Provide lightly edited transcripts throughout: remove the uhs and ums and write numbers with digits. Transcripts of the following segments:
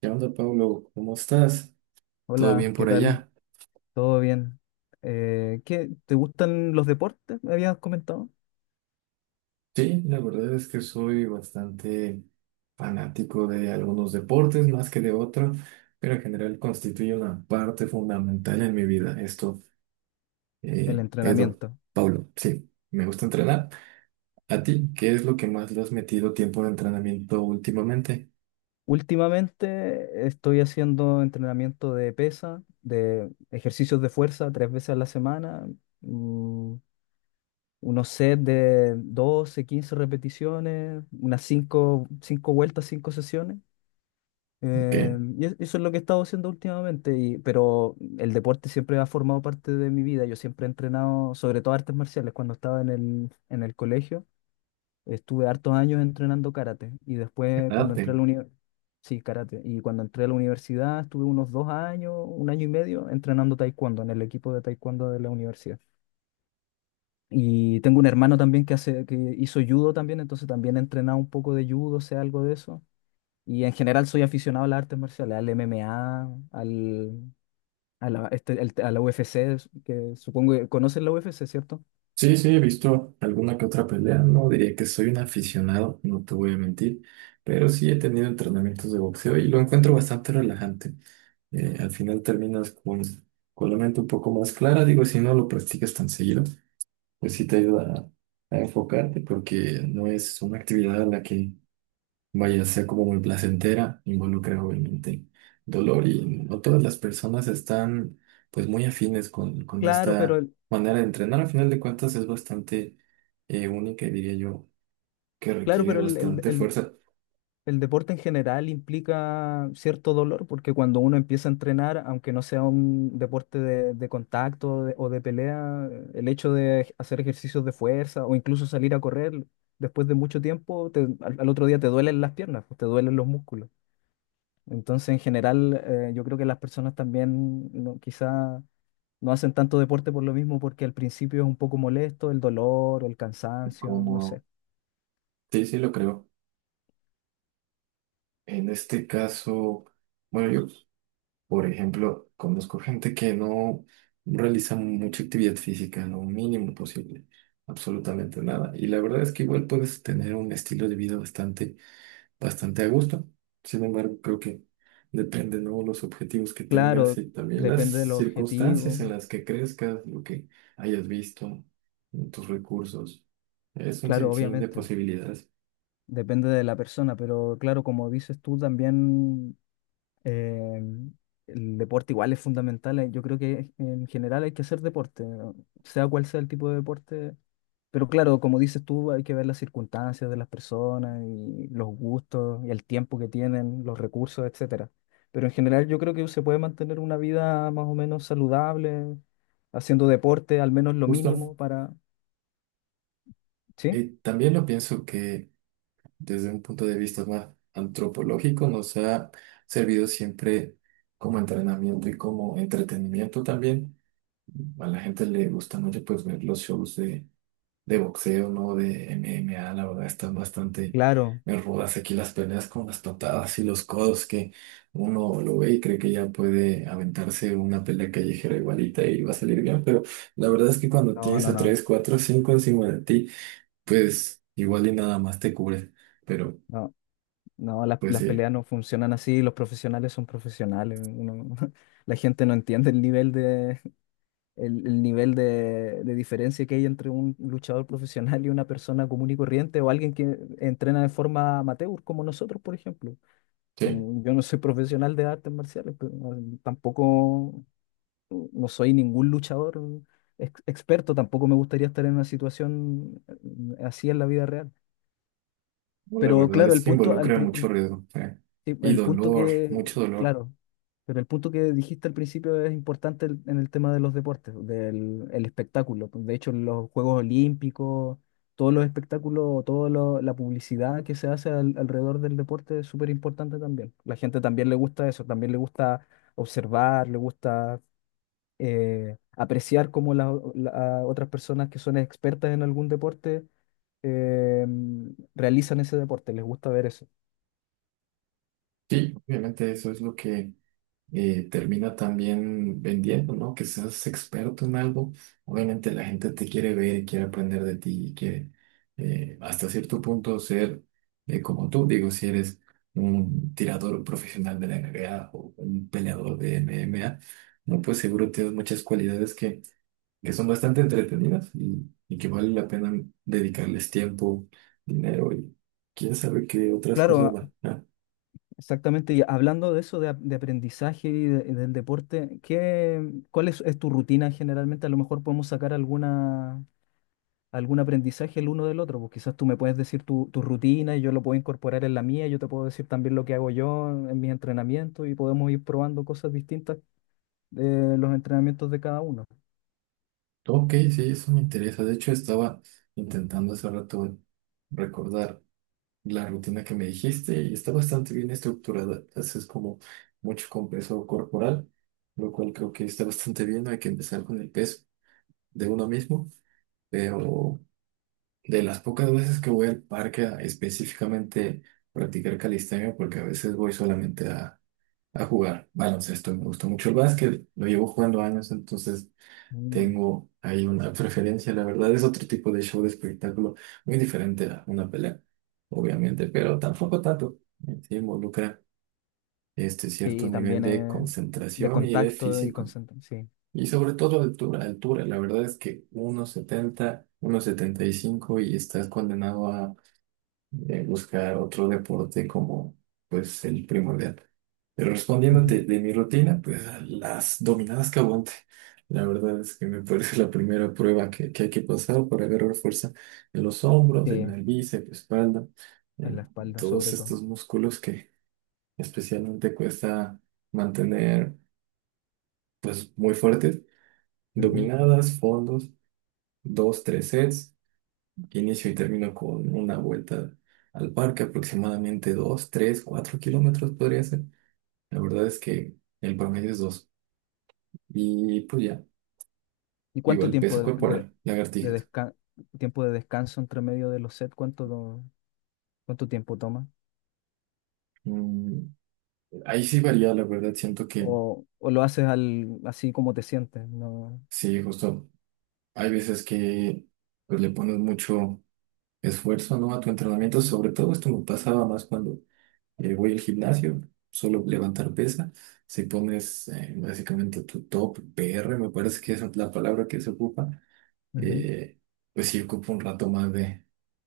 ¿Qué onda, Pablo? ¿Cómo estás? ¿Todo Hola, bien ¿qué por tal? allá? ¿Todo bien? ¿Qué, te gustan los deportes? Me habías comentado. Sí, la verdad es que soy bastante fanático de algunos deportes más que de otros, pero en general constituye una parte fundamental en mi vida. El eh, Edo, entrenamiento. Pablo, sí, me gusta entrenar. ¿A ti qué es lo que más le has metido tiempo de entrenamiento últimamente? Últimamente estoy haciendo entrenamiento de pesa, de ejercicios de fuerza tres veces a la semana, mm, unos sets de 12, 15 repeticiones, unas cinco vueltas, 5 sesiones. ¿Qué? Eso es lo que he estado haciendo últimamente, pero el deporte siempre ha formado parte de mi vida. Yo siempre he entrenado, sobre todo artes marciales, cuando estaba en el colegio. Estuve hartos años entrenando karate y ¿Qué después cuando edad? entré a la universidad, sí, karate, y cuando entré a la universidad estuve unos dos años, un año y medio entrenando taekwondo en el equipo de taekwondo de la universidad. Y tengo un hermano también que hizo judo también, entonces también he entrenado un poco de judo, sé algo de eso. Y en general soy aficionado a las artes marciales, al MMA, al, a la, este- el- a la UFC, que supongo que conocen la UFC, ¿cierto? Sí, sí, he visto alguna que otra pelea. No diría que soy un aficionado, no te voy a mentir, pero sí he tenido entrenamientos de boxeo y lo encuentro bastante relajante. Al final terminas con la mente un poco más clara. Digo, si no lo practicas tan seguido, pues sí te ayuda a enfocarte porque no es una actividad a la que vaya a ser como muy placentera, involucra obviamente dolor y no todas las personas están pues muy afines con Claro, pero esta el, manera de entrenar. Al final de cuentas es bastante única y diría yo que claro, requiere pero el, el- bastante el- fuerza, el deporte en general implica cierto dolor, porque cuando uno empieza a entrenar, aunque no sea un deporte de contacto o de pelea, el hecho de hacer ejercicios de fuerza o incluso salir a correr después de mucho tiempo, al otro día te duelen las piernas, pues, te duelen los músculos. Entonces, en general, yo creo que las personas también no, quizá no hacen tanto deporte por lo mismo, porque al principio es un poco molesto el dolor o el cansancio, no como sé. sí, sí lo creo. En este caso, bueno, yo por ejemplo conozco gente que no realiza mucha actividad física, lo mínimo posible. Absolutamente nada. Y la verdad es que igual puedes tener un estilo de vida bastante bastante a gusto. Sin embargo, creo que depende, ¿no? Los objetivos que tengas Claro, y también las depende de los circunstancias objetivos, en las que crezcas, lo que hayas visto, tus recursos. Es un claro, sinfín de obviamente, posibilidades. depende de la persona, pero claro, como dices tú, también eh, el deporte igual es fundamental. Yo creo que en general hay que hacer deporte, sea cual sea el tipo de deporte. Pero claro, como dices tú, hay que ver las circunstancias de las personas y los gustos y el tiempo que tienen, los recursos, etcétera. Pero en general yo creo que se puede mantener una vida más o menos saludable, haciendo deporte, al menos lo Justo. mínimo para... ¿Sí? Y también lo pienso que desde un punto de vista más antropológico nos ha servido siempre como entrenamiento y como entretenimiento también. A la gente le gusta mucho pues ver los shows de boxeo, ¿no? De MMA, la verdad están bastante Claro. rudas aquí las peleas con las patadas y los codos que uno lo ve y cree que ya puede aventarse una pelea callejera igualita y va a salir bien, pero la verdad es que cuando No, tienes no, a no. 3 4 5 encima de ti, pues igual y nada más te cubre, pero No, no, pues las peleas sí, no funcionan así, los profesionales son profesionales. La gente no entiende el nivel de, el nivel de diferencia que hay entre un luchador profesional y una persona común y corriente o alguien que entrena de forma amateur, como nosotros, por ejemplo. Sí, Yo no soy profesional de artes marciales, pero tampoco no soy ningún luchador experto, tampoco me gustaría estar en una situación así en la vida real. no, la Pero verdad claro, es el que punto, al involucra pri- el, mucho riesgo, eh. Sí, Y el punto dolor, que, mucho dolor. claro, pero el punto que dijiste al principio es importante en el tema de los deportes, del el espectáculo. Pues, de hecho, los Juegos Olímpicos, todos los espectáculos, toda la publicidad que se hace alrededor del deporte es súper importante también. La gente también le gusta eso, también le gusta observar, le gusta apreciar cómo las otras personas que son expertas en algún deporte eh, realizan ese deporte, les gusta ver eso. Sí, obviamente eso es lo que termina también vendiendo, ¿no? Que seas experto en algo. Obviamente la gente te quiere ver y quiere aprender de ti y quiere hasta cierto punto ser como tú. Digo, si eres un tirador profesional de la NBA o un peleador de MMA, no, pues seguro tienes muchas cualidades que son bastante entretenidas y que vale la pena dedicarles tiempo, dinero y quién sabe qué otras cosas Claro, van. exactamente, y hablando de eso, de aprendizaje y del deporte, ¿cuál es tu rutina generalmente? A lo mejor podemos sacar alguna, algún aprendizaje el uno del otro, pues quizás tú me puedes decir tu rutina y yo lo puedo incorporar en la mía, yo te puedo decir también lo que hago yo en mis entrenamientos y podemos ir probando cosas distintas de los entrenamientos de cada uno. Ok, sí, eso me interesa. De hecho, estaba intentando hace rato recordar la rutina que me dijiste y está bastante bien estructurada. Haces como mucho con peso corporal, lo cual creo que está bastante bien. Hay que empezar con el peso de uno mismo, pero de las pocas veces que voy al parque a específicamente practicar calistenia, porque a veces voy solamente a jugar baloncesto. Me gusta mucho el básquet, lo llevo jugando años, entonces Mm. tengo ahí una preferencia, la verdad. Es otro tipo de show de espectáculo, muy diferente a una pelea, obviamente, pero tampoco tanto. Sí, involucra este cierto Y nivel también de de concentración y de contacto y físico. concentración, sí. Y sobre todo de altura, altura. La verdad es que 1,70, 1,75 y cinco y estás condenado buscar otro deporte como pues el primordial. Pero Ujú. respondiéndote de mi rutina, pues a las dominadas que aguante. La verdad es que me parece la primera prueba que hay que pasar para agarrar fuerza en los hombros, en Sí, el bíceps, espalda, en en la espalda todos sobre todo. estos músculos que especialmente cuesta mantener pues muy fuertes. Ujú. Dominadas, fondos, dos, tres sets. Inicio y termino con una vuelta al parque, aproximadamente 2 3 4 kilómetros podría ser. La verdad es que el promedio es dos. Y pues ya, ¿Y cuánto igual tiempo peso corporal, de lagartijas. desca- tiempo de descanso entre medio de los sets? ¿Cuánto tiempo toma? Mm, ahí sí varía, la verdad, siento que O lo haces al, así como te sientes? No. sí, justo hay veces que pues le pones mucho esfuerzo, ¿no? A tu entrenamiento, sobre todo esto me pasaba más cuando voy al gimnasio, solo levantar pesa. Si pones básicamente tu top PR, me parece que esa es la palabra que se ocupa, Ujú. eh, pues sí ocupa un rato más de,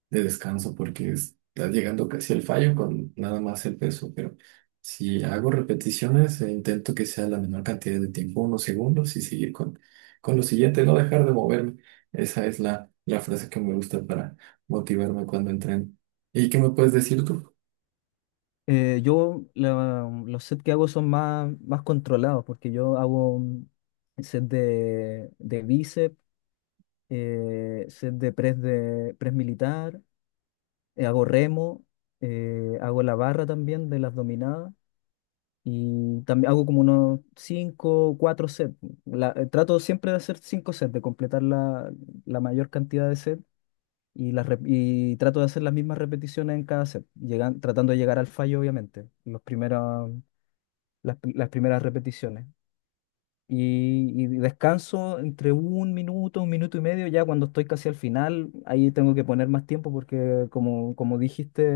de descanso porque estás llegando casi al fallo con nada más el peso. Pero si hago repeticiones, intento que sea la menor cantidad de tiempo, unos segundos, y seguir con lo siguiente, no dejar de moverme. Esa es la frase que me gusta para motivarme cuando entreno. ¿Y qué me puedes decir tú? Los sets que hago son más, más controlados porque yo hago un set de bíceps, set de press militar, hago remo, hago la barra también de las dominadas. Y también hago como unos 5 4 sets. Trato siempre de hacer 5 sets, de completar la, la mayor cantidad de sets y, y trato de hacer las mismas repeticiones en cada set, llegan, tratando de llegar al fallo, obviamente, los primeros, las primeras repeticiones y descanso entre un minuto y medio, ya cuando estoy casi al final, ahí tengo que poner más tiempo porque como dijiste,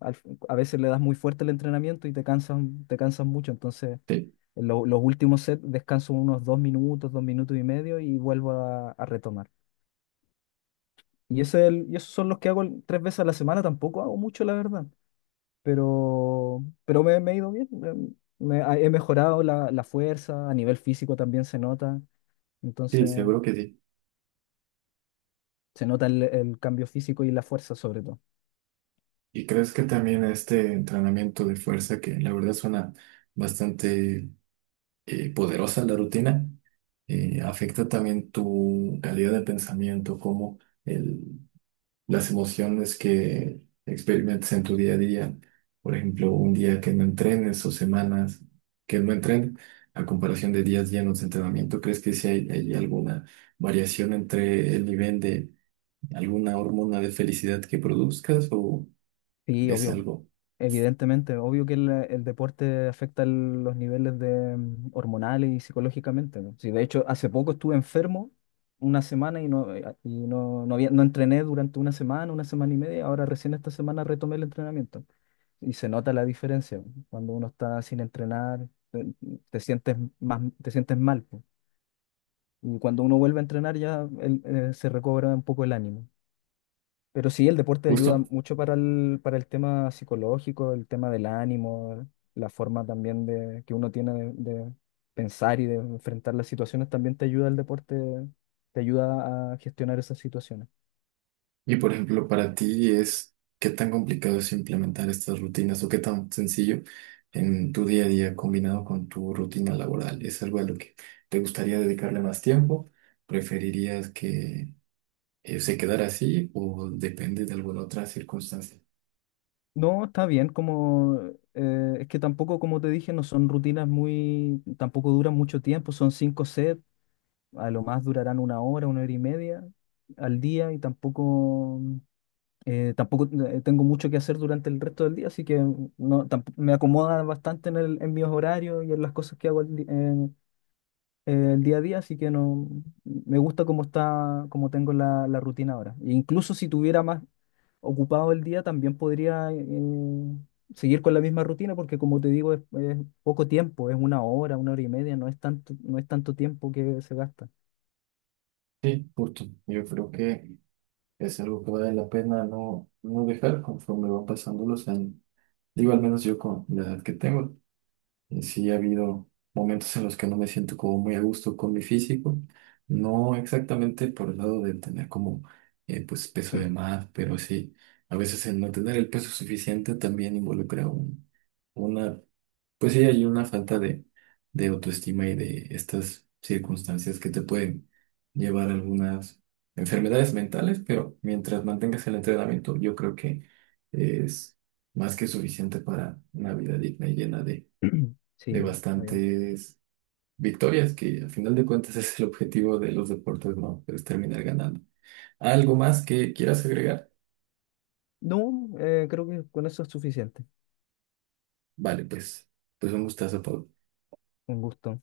al- a veces le das muy fuerte el entrenamiento y te cansas mucho, entonces Sí. en los últimos sets descanso unos dos minutos y medio y vuelvo a retomar. Y, y esos son los que hago tres veces a la semana, tampoco hago mucho, la verdad, pero me he ido bien, he mejorado la, la fuerza, a nivel físico también se nota, Sí, entonces... seguro que sí. Se nota el cambio físico y la fuerza sobre todo. ¿Y crees que también este entrenamiento de fuerza, que la verdad suena bastante poderosa la rutina, afecta también tu calidad de pensamiento, como el, las emociones que experimentas en tu día a día? Por ejemplo, un día que no entrenes o semanas que no entrenes, a comparación de días llenos de entrenamiento, ¿crees que sí hay alguna variación entre el nivel de alguna hormona de felicidad que produzcas o... Sí, es obvio. algo Evidentemente, obvio que el deporte afecta los niveles de, hormonales y psicológicamente, ¿no? Sí, de hecho, hace poco estuve enfermo una semana no había, no entrené durante una semana y media. Ahora recién esta semana retomé el entrenamiento. Y se nota la diferencia, ¿no? Cuando uno está sin entrenar, te sientes más, te sientes mal, pues. Y cuando uno vuelve a entrenar ya se recobra un poco el ánimo. Pero sí, el deporte ayuda justo. mucho para para el tema psicológico, el tema del ánimo, la forma también de, que uno tiene de pensar y de enfrentar las situaciones, también te ayuda el deporte, te ayuda a gestionar esas situaciones. Y por ejemplo, para ti es qué tan complicado es implementar estas rutinas o qué tan sencillo en tu día a día combinado con tu rutina laboral. ¿Es algo a lo que te gustaría dedicarle más tiempo? ¿Preferirías que se quedara así o depende de alguna otra circunstancia? No, está bien, como es que tampoco, como te dije, no son rutinas muy, tampoco duran mucho tiempo, son cinco sets, a lo más durarán una hora y media al día y tampoco... tengo mucho que hacer durante el resto del día, así que no, me acomoda bastante en mis horarios y en las cosas que hago el día a día, así que no, me gusta cómo está, cómo tengo la, la rutina ahora. E incluso si tuviera más ocupado el día, también podría seguir con la misma rutina, porque como te digo, es poco tiempo, es una hora y media, no es tanto, no es tanto tiempo que se gasta. Sí, justo. Yo creo que es algo que vale la pena no, no dejar conforme van pasando los años. Digo, al menos yo con la edad que tengo. Y sí, ha habido momentos en los que no me siento como muy a gusto con mi físico. No exactamente por el lado de tener como pues peso de más, pero sí, a veces el no tener el peso suficiente también involucra una, pues sí, hay una falta de autoestima y de estas circunstancias que te pueden llevar a algunas enfermedades mentales, pero mientras mantengas el entrenamiento, yo creo que es más que suficiente para una vida digna y llena de Sí, está bien. bastantes victorias, que al final de cuentas es el objetivo de los deportes, ¿no? Es terminar ganando. ¿Algo más que quieras agregar? No, creo que con eso es suficiente. Vale, pues un gustazo, Pau. Un gusto.